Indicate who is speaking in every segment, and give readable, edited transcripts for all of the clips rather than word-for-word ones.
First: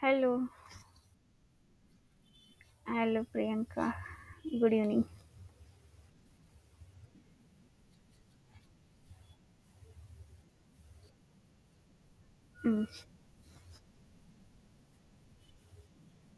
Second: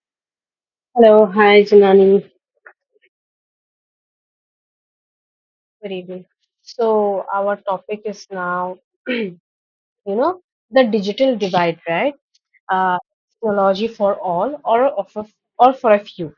Speaker 1: Hello,
Speaker 2: Hello, hi Janani.
Speaker 1: hello Priyanka. Good evening.
Speaker 2: Good evening. So our topic is now, you know, the digital divide, right?
Speaker 1: Mm,
Speaker 2: Uh, technology for all, or offer, or for a few.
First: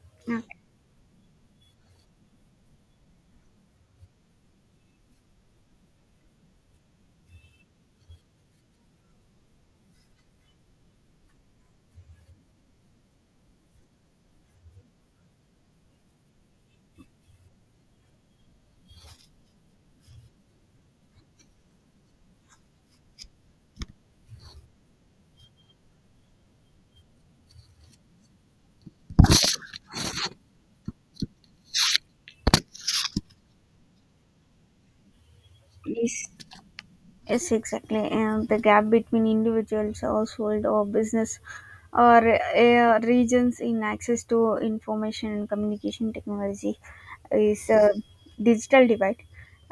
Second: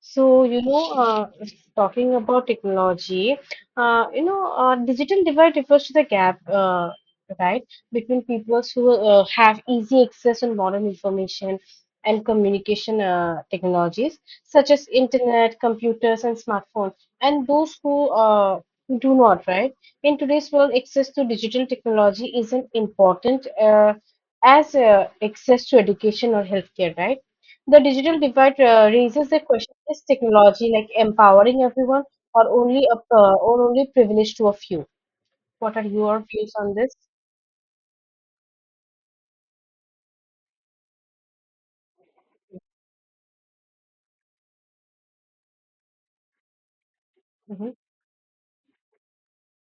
Speaker 2: So,
Speaker 1: okay.
Speaker 2: you know, uh, talking about technology, digital divide refers to the gap, right, between peoples who have easy access on modern information and communication technologies, such as internet, computers, and smartphones, and those who do not, right? In today's world, access to digital technology isn't important as access to education or healthcare, right? The digital divide raises the question: Is technology like empowering everyone, or only a or only privilege to a few? What are your
Speaker 1: Please.
Speaker 2: views on this?
Speaker 1: Yes, exactly. And the gap between individuals, household, or business, or regions in access to information and communication technology is
Speaker 2: Mhm,
Speaker 1: a digital divide.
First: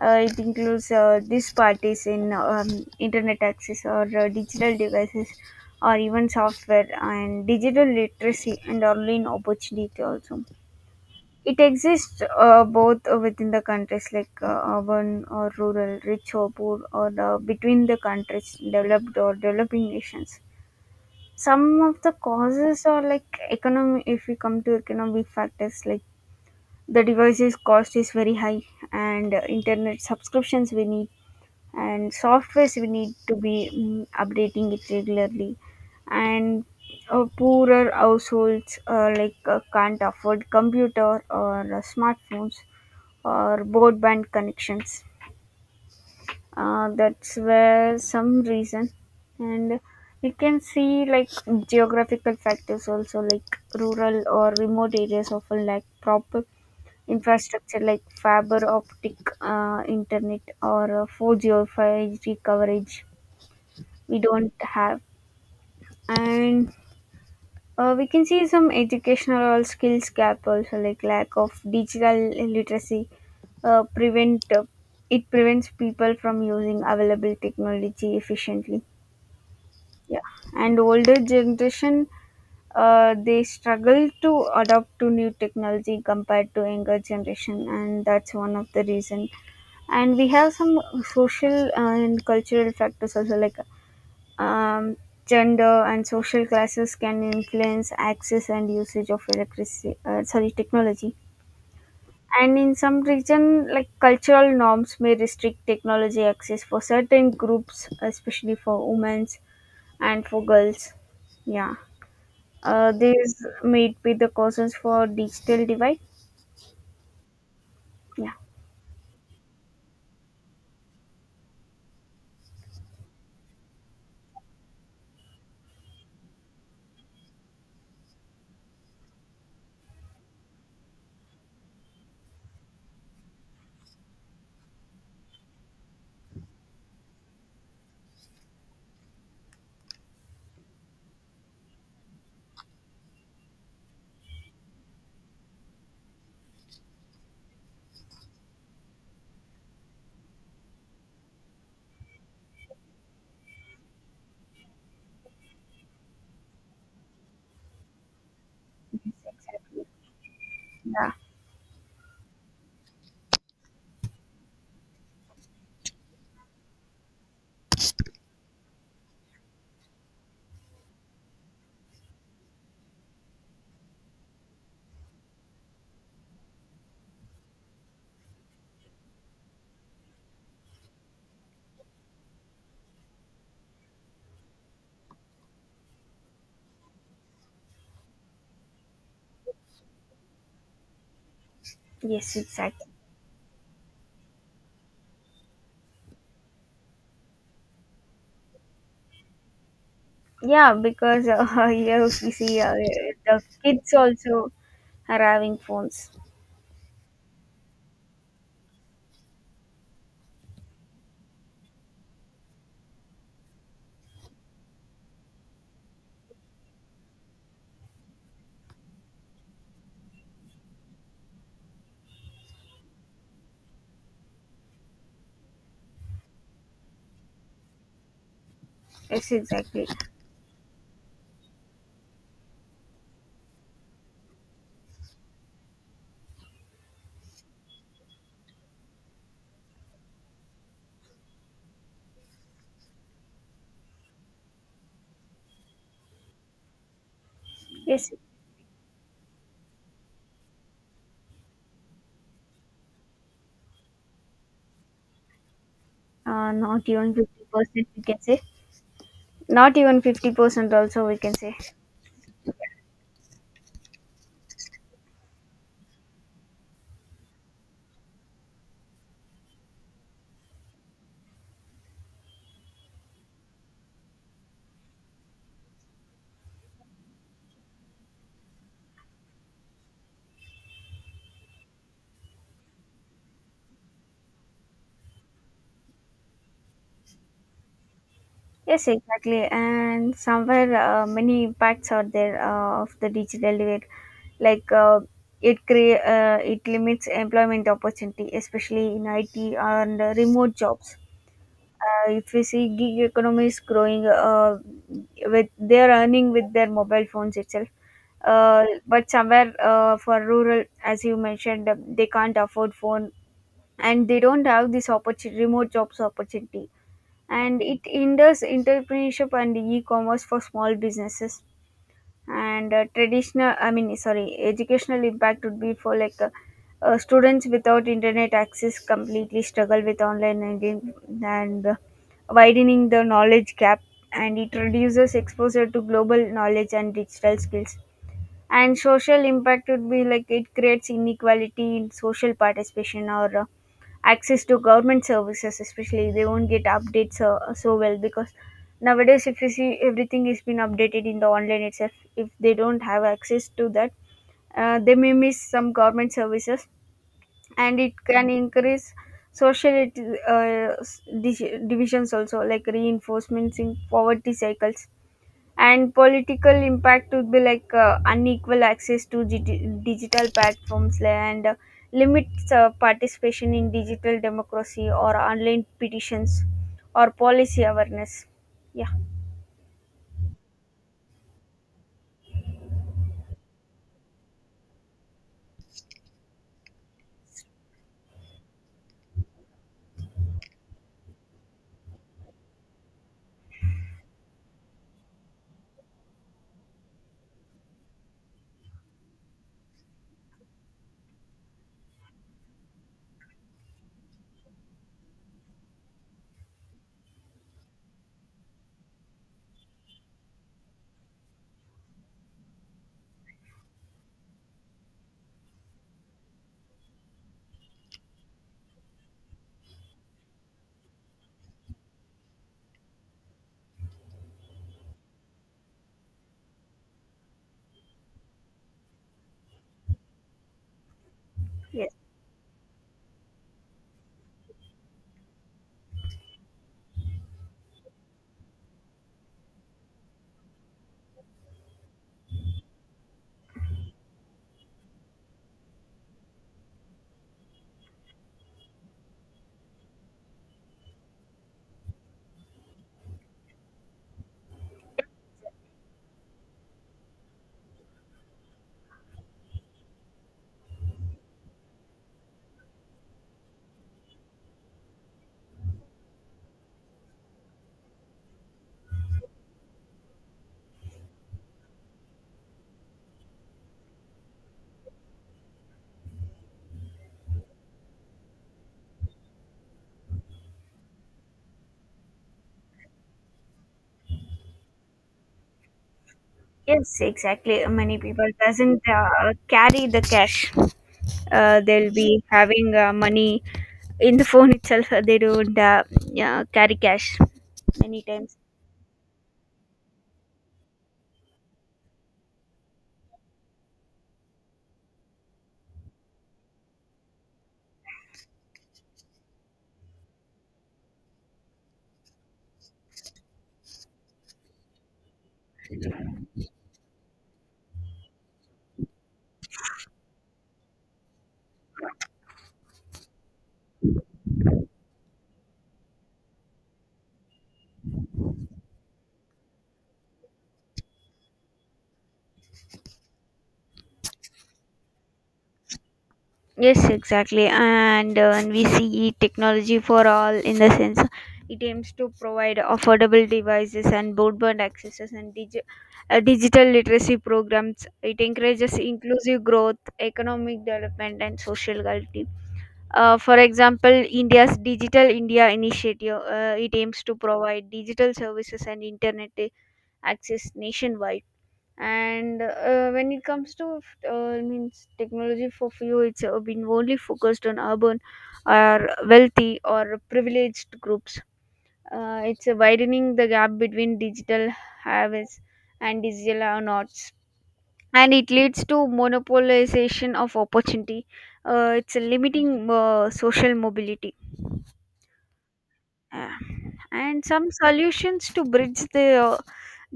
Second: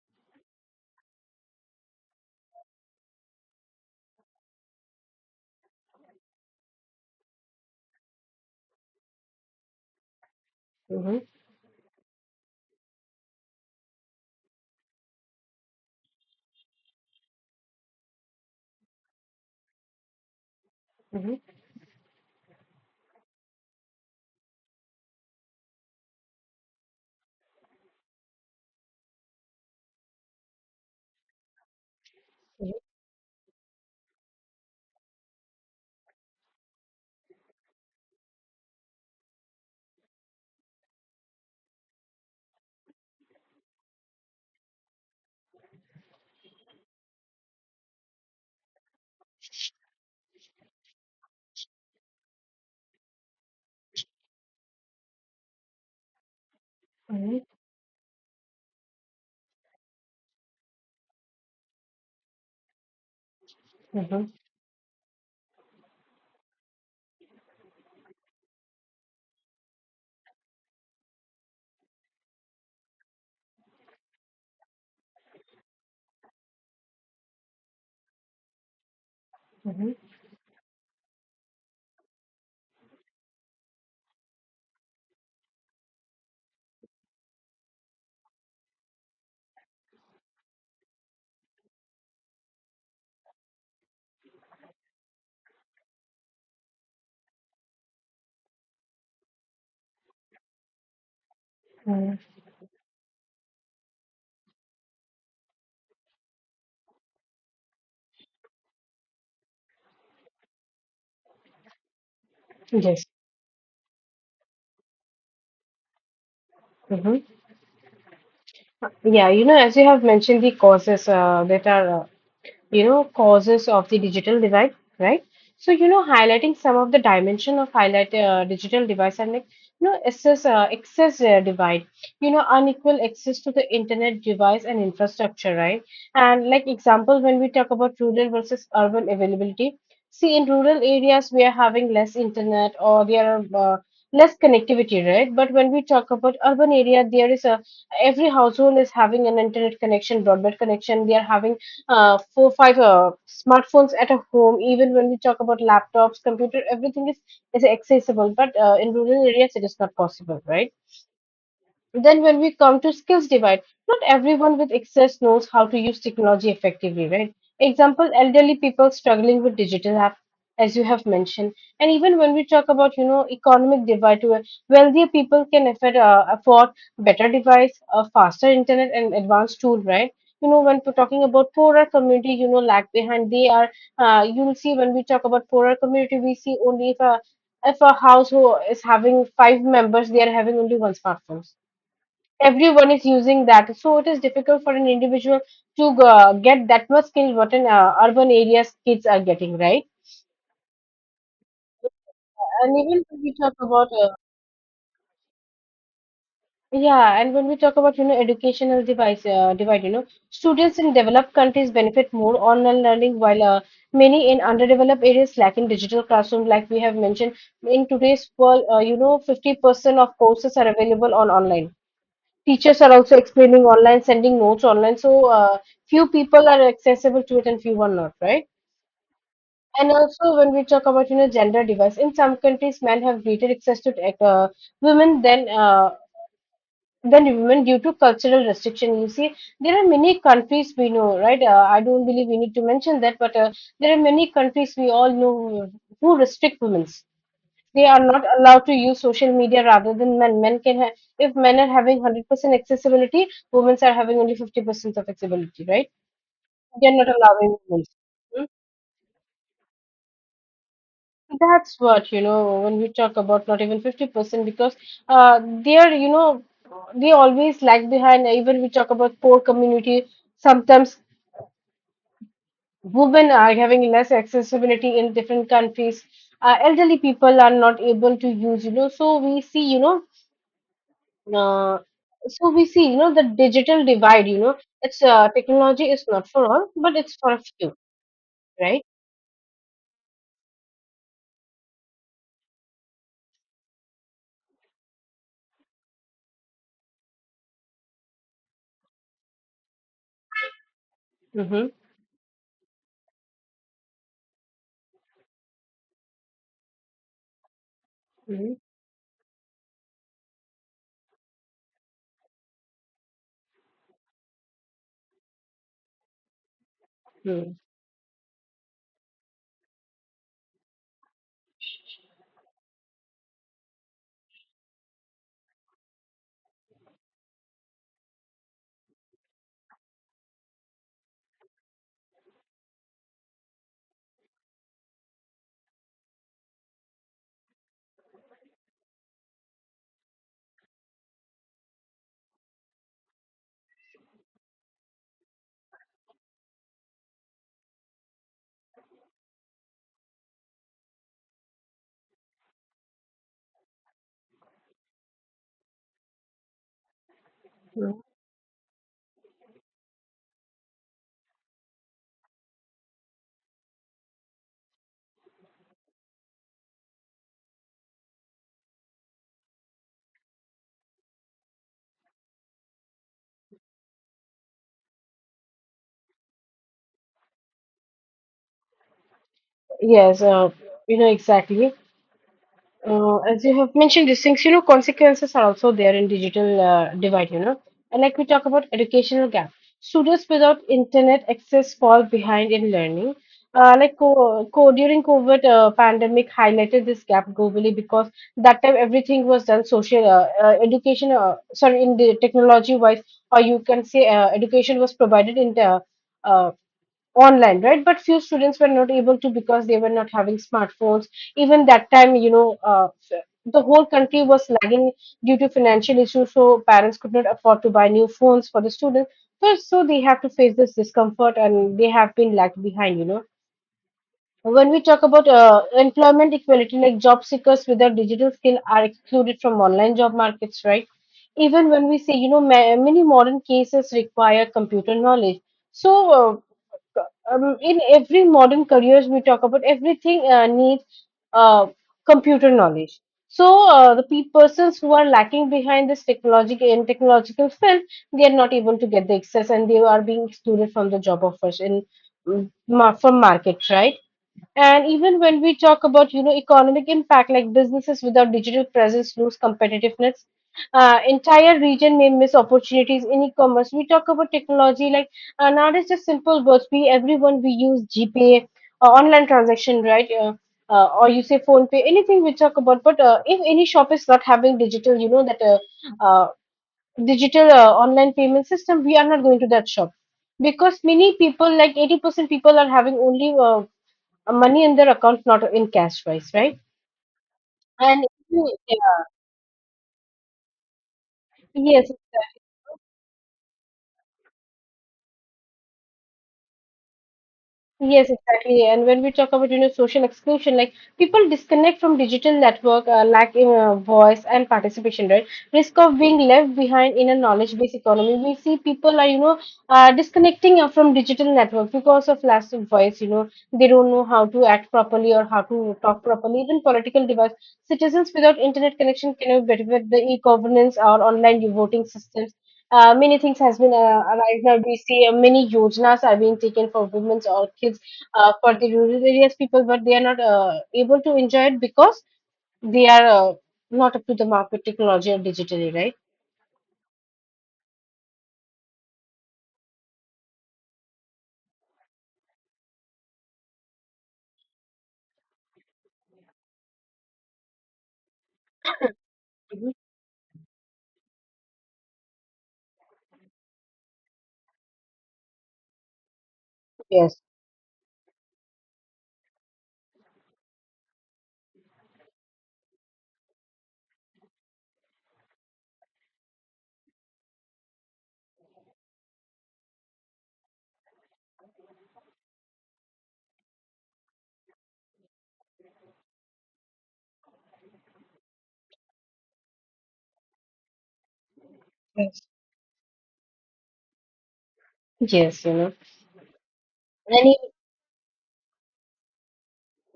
Speaker 1: It includes these parties in internet access or digital devices, or even software and digital literacy and online opportunity also.
Speaker 2: mhm,
Speaker 1: It exists both within the countries, like urban or rural, rich or poor, or between the countries, developed or developing nations.
Speaker 2: mhm,
Speaker 1: Some of the causes are like economy. If we come to economic factors, like the devices cost is very high, and internet subscriptions we need, and
Speaker 2: mhm,
Speaker 1: softwares we need to be updating it regularly, and poorer households like can't afford computer or smartphones or broadband connections. That's where some reason, and you can see like geographical factors also, like rural or remote areas often lack proper
Speaker 2: mhm,
Speaker 1: infrastructure like fiber optic internet or 4G or 5G coverage. We
Speaker 2: mhm,
Speaker 1: don't have. And we can see some educational skills gap also, like lack of digital literacy prevent it prevents people from using available technology efficiently.
Speaker 2: mhm,
Speaker 1: Yeah, and older generation, they struggle to adapt to new technology compared to younger generation, and that's one of the reason. And we have some social and cultural factors also, like um, gender and social classes can influence access and usage of electricity, sorry, technology.
Speaker 2: mhm.
Speaker 1: And in some region, like cultural norms may restrict technology access for certain groups, especially for women and for girls. Yeah,
Speaker 2: Yes.
Speaker 1: these may be the causes for digital divide.
Speaker 2: Hmm.
Speaker 1: Yeah,
Speaker 2: Yeah, you know, as you have mentioned, the causes that are you know causes of the digital divide, right? So you know, highlighting some of the dimension of highlight digital device, and like you know excess divide, you know, unequal access to the internet device and infrastructure, right? And like example, when we talk about rural versus urban availability, see in rural areas we are having less internet, or there are less connectivity, right? But when we talk about urban area, there is a every household is having an internet connection, broadband connection. They are having four five smartphones at a home. Even when we talk about laptops, computer, everything is accessible, but in
Speaker 1: yes,
Speaker 2: rural areas it is
Speaker 1: exactly.
Speaker 2: not possible, right?
Speaker 1: Yeah,
Speaker 2: Then when we come to skills divide, not everyone with access knows how to use technology effectively, right? Example, elderly people struggling with digital app, as you have mentioned. And even when we talk about, you know, economic divide, where wealthier people can afford better device, a faster internet and advanced tool, right? You know, when we're talking about poorer community, you know, lag behind. They are, you'll see when we talk about poorer community, we see only if a household is having five members, they are having only one smartphone.
Speaker 1: yes, exactly.
Speaker 2: Everyone is using that, so it is difficult for an individual to get that much skill what in urban areas kids are getting, right?
Speaker 1: Yeah, because here we see
Speaker 2: And even when we
Speaker 1: the
Speaker 2: talk about
Speaker 1: kids also are having phones.
Speaker 2: yeah, and when we talk about you know educational device divide, you know, students in developed countries benefit more online learning, while many in underdeveloped areas lack in digital classroom. Like we have mentioned, in today's world you know 50% of courses are available on online, teachers are also explaining online, sending notes online. So few people are accessible to it and few are not, right?
Speaker 1: Yes, exactly.
Speaker 2: And also when we talk about you know gender device, in some countries men have greater access to tech, women than women due to cultural restriction. You see, there are many countries we know, right? I don't believe we need to mention that, but there are many countries we all know who restrict women. They are
Speaker 1: Yes,
Speaker 2: not allowed to use social media rather than men. Men can have, if men are having 100% accessibility, women are having only 50% of accessibility, right?
Speaker 1: not
Speaker 2: They are not
Speaker 1: even
Speaker 2: allowing women.
Speaker 1: 50%, we can say.
Speaker 2: Hmm?
Speaker 1: Not even 50% also, we can say.
Speaker 2: That's what, you know, when we talk about not even 50%, because uh, they are, you know, they always lag behind. Even we talk about poor community, sometimes women are having less accessibility in different countries. Elderly people are not able to use, you know, so we see, you know, Uh, so we see, you know, the digital divide, you know, it's technology is not for all, but it's for a few, right?
Speaker 1: Yes, exactly. And somewhere, many impacts are there of the digital divide. Like, uh, it limits employment opportunity, especially in IT and remote jobs.
Speaker 2: Mm-hmm.
Speaker 1: If we see gig economy is growing, with they're earning with their mobile phones itself, but somewhere, for rural, as you mentioned, they can't afford phone and they don't have this opportunity, remote jobs opportunity.
Speaker 2: Mm-hmm.
Speaker 1: And it hinders entrepreneurship and e-commerce for small businesses. And traditional I mean sorry educational impact would be for like students without internet access completely struggle with online learning, and widening the knowledge gap. And it reduces exposure to global knowledge and digital skills. And social impact would be like it creates inequality in social participation or access to government services, especially they won't get updates so well, because nowadays, if you see everything is been updated in the online itself, if they don't have access to that, they may miss some government services. And it can increase social uh, divisions also, like reinforcements in poverty cycles. And political impact would be like unequal access to digital platforms, and limits participation in digital democracy or online petitions or policy awareness. Yeah.
Speaker 2: Yes, you know, exactly. As you have mentioned these things, you know, consequences are also there in digital divide, you know. And like we talk about educational gap, students without internet access fall behind in learning. Like during COVID pandemic highlighted this gap globally, because that time everything was done sorry, in the technology wise, or you can say education was provided in the uh, online, right? But few students were not able to, because they were not having smartphones. Even that time, you know, the whole country was lagging due to financial issues, so parents could not afford to buy new phones for the students. So they have to face this discomfort, and they have been lagged behind, you know. When we talk about employment equality, like job seekers without digital skill are excluded from online job markets, right? Even when
Speaker 1: Yes.
Speaker 2: we say, you know, many modern cases require computer knowledge. So, in every modern careers we talk about, everything needs uh, computer knowledge. So persons who are lacking behind this technology and technological field, they are not able to get the access, and they are being excluded from the job offers in from market, right? And even when we talk about, you know, economic impact, like businesses without digital presence lose competitiveness. Entire region may miss opportunities in e-commerce. We talk about technology like nowadays just simple words. We everyone we use GPay, online transaction, right? Or you say phone pay, anything we talk about. But if any shop is not having digital, you know that uh, digital online payment system, we are not going to that shop, because many people like 80% people are having only money in their accounts, not in cash wise, right?
Speaker 1: Yes, exactly, many
Speaker 2: And
Speaker 1: people
Speaker 2: you-
Speaker 1: doesn't
Speaker 2: yeah,
Speaker 1: carry the cash.
Speaker 2: yes,
Speaker 1: They'll be
Speaker 2: exactly.
Speaker 1: having money in the phone itself. They don't Yeah, carry cash many
Speaker 2: Yes,
Speaker 1: times.
Speaker 2: exactly. And when we talk about you know social exclusion, like people disconnect from digital network, lack in voice and participation, right? Risk of being left behind in a knowledge-based economy. We see people are you know disconnecting from digital network because of lack of voice. You know, they don't know how to act properly or how to talk properly. Even political device. Citizens without internet connection cannot benefit the e-governance or online voting system. Many things has been arrived, now we see many yojanas are being taken for women or kids for the rural areas people, but they are not able to enjoy it, because they are not up to the mark with technology or digitally, right?
Speaker 1: Yes, exactly. And we see technology for all, in the sense it aims to provide affordable devices and broadband accesses and digital literacy programs. It encourages inclusive
Speaker 2: Mhm.
Speaker 1: growth, economic development, and social equality. For example, India's Digital India initiative, it aims to
Speaker 2: Yes.
Speaker 1: provide digital services and internet access nationwide. And when it comes to, means, technology for few, it's been only focused on urban or wealthy or privileged groups. It's widening the gap between digital haves and digital nots. And it leads to monopolization of opportunity. It's
Speaker 2: Yes.
Speaker 1: limiting social mobility.
Speaker 2: Yes, you know.
Speaker 1: Yeah. And
Speaker 2: And e-
Speaker 1: some solutions to bridge the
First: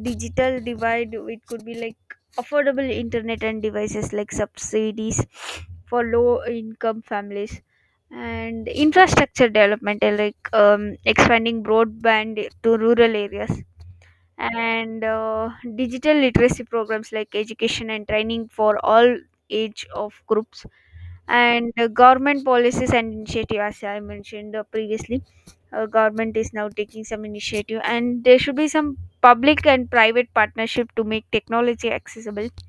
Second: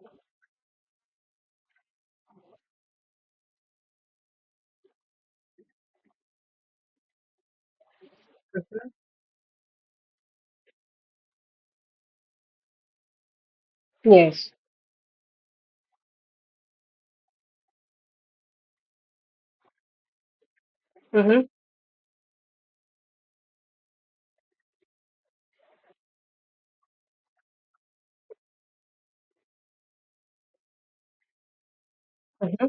Speaker 1: digital divide, it could be like affordable internet and devices, like subsidies for low income families, and infrastructure development, like expanding broadband to rural areas,
Speaker 2: yes.
Speaker 1: and digital literacy programs like education and training for all age of groups,
Speaker 2: Mm-hmm,
Speaker 1: and government policies and initiative, as I mentioned previously. Government is now taking some initiative, and there should be some public and private partnership to make technology accessible.
Speaker 2: mm-hmm,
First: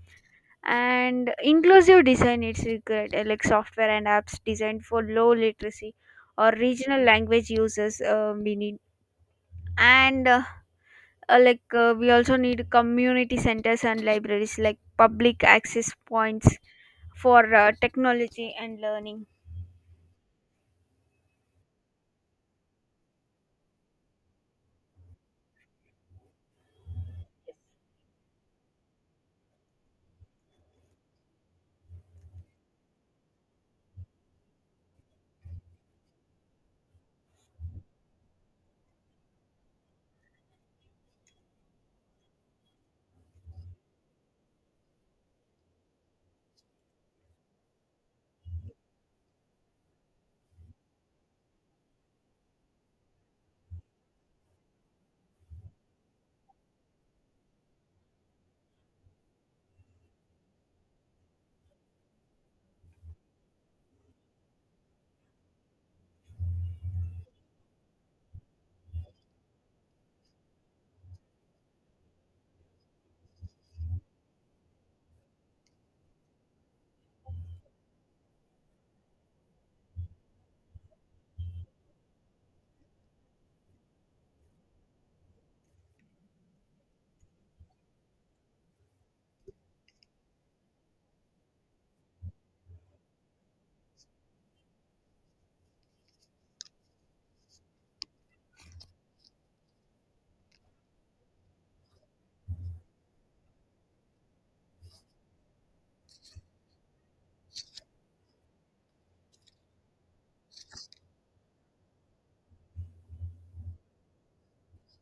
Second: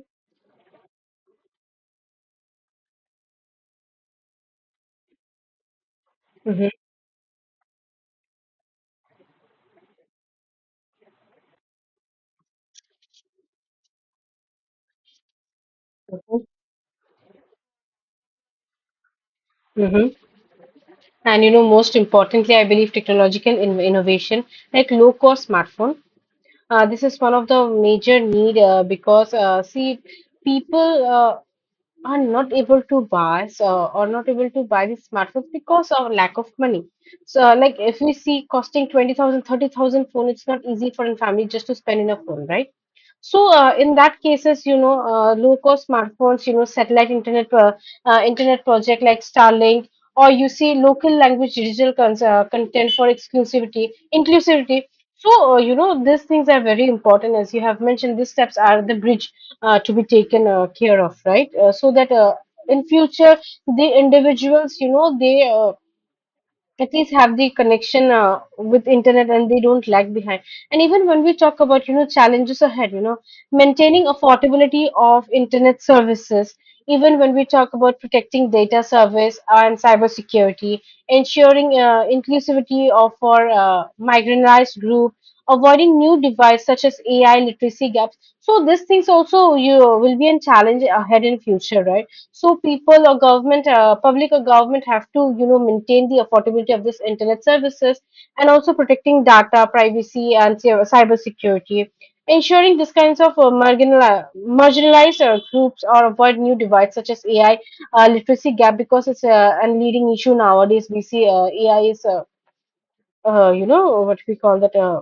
Speaker 1: And inclusive design it's required, like software and apps designed for low literacy or
Speaker 2: mm-hmm,
Speaker 1: regional language users, we need. And we also need community centers and libraries, like public access
Speaker 2: mm-hmm.
Speaker 1: points for technology and learning.
Speaker 2: Mm-hmm. And you know, most importantly I believe technological innovation, like low cost smartphone, this is one of the major need, because see people are not able to buy these smartphones because of lack of money. So like if we see costing 20,000, 30,000 phone, it's not easy for a family just to spend in a phone, right? So in that cases, you know, low cost smartphones, you know, satellite internet, internet project like starlink, or you see local language digital content for exclusivity inclusivity. So you know, these things are very important. As you have mentioned, these steps are the bridge to be taken care of, right? So that in future the individuals, you know, they at least have the connection with internet and they don't lag behind. And even when we talk about you know challenges ahead, you know, maintaining affordability of internet services, even when we talk about protecting data service and cybersecurity, ensuring inclusivity of our marginalized group, avoiding new devices such as AI literacy gaps, so these things also you will be a challenge ahead in future, right? So people or government, public or government have to you know maintain the affordability of this internet services, and also protecting data privacy and cyber security, ensuring these kinds of marginali- marginalized groups, or avoid new divides such as AI literacy gap, because it's a leading issue nowadays. We see AI is you know, what we call that,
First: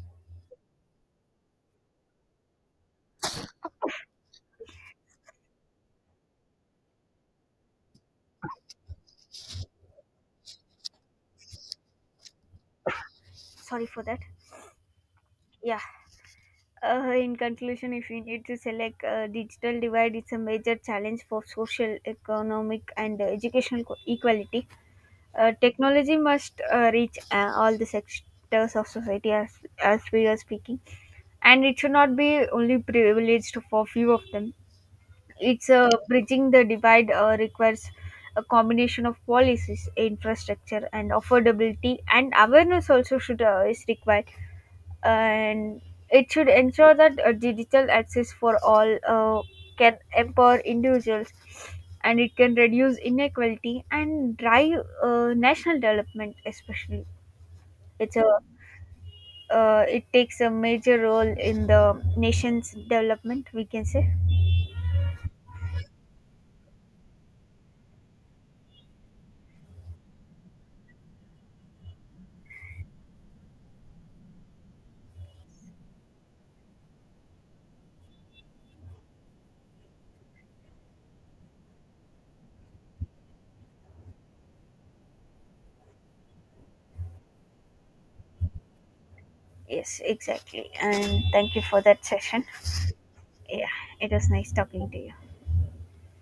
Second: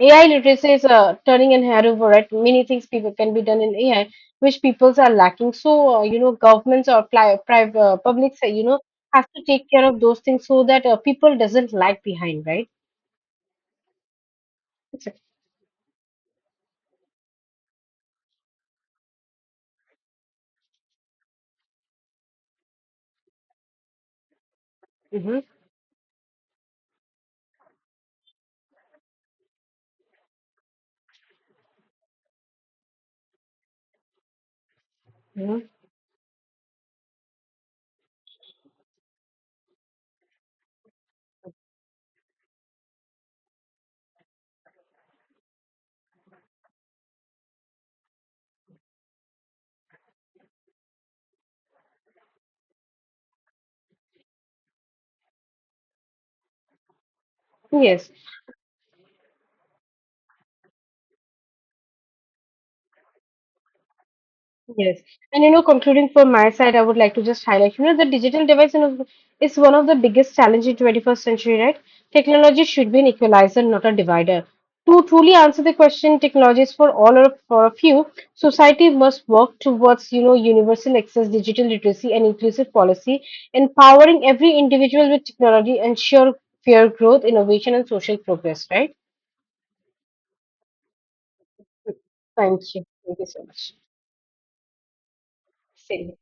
Speaker 2: AI literacy is turning an over at many things people can be done in AI, which peoples are lacking. So you know, governments or private publics, you know, has to take care of those things, so that people doesn't lag behind, right?
Speaker 1: Sorry for that. Yeah. In conclusion, if we need to select digital divide, it's a major challenge for social, economic, and educational equality.
Speaker 2: Mm-hmm.
Speaker 1: Technology must reach all the sectors of society, as we are speaking, and it should not be only privileged for few of them.
Speaker 2: Hmm.
Speaker 1: It's bridging the divide requires a combination of policies, infrastructure, and affordability, and awareness also should is required. And it should ensure that digital access for all can empower individuals, and it can reduce inequality and drive national development, especially.
Speaker 2: Yes.
Speaker 1: It's a, it takes a major role in the nation's development, we can say.
Speaker 2: Yes. And you know, concluding from my side, I would like to just highlight, you know, the digital device, you know, is one of the biggest challenges in 21st century, right? Technology should be an equalizer, not a divider. To truly answer the question, technology is for all or for a few, society must work towards, you know, universal access, digital literacy, and inclusive policy, empowering every individual with technology, ensure fair growth, innovation, and social progress, right?
Speaker 1: Yes, exactly, and thank you for that session.
Speaker 2: Thank you. Thank you so
Speaker 1: Yeah,
Speaker 2: much.
Speaker 1: it was nice talking to you.
Speaker 2: Same.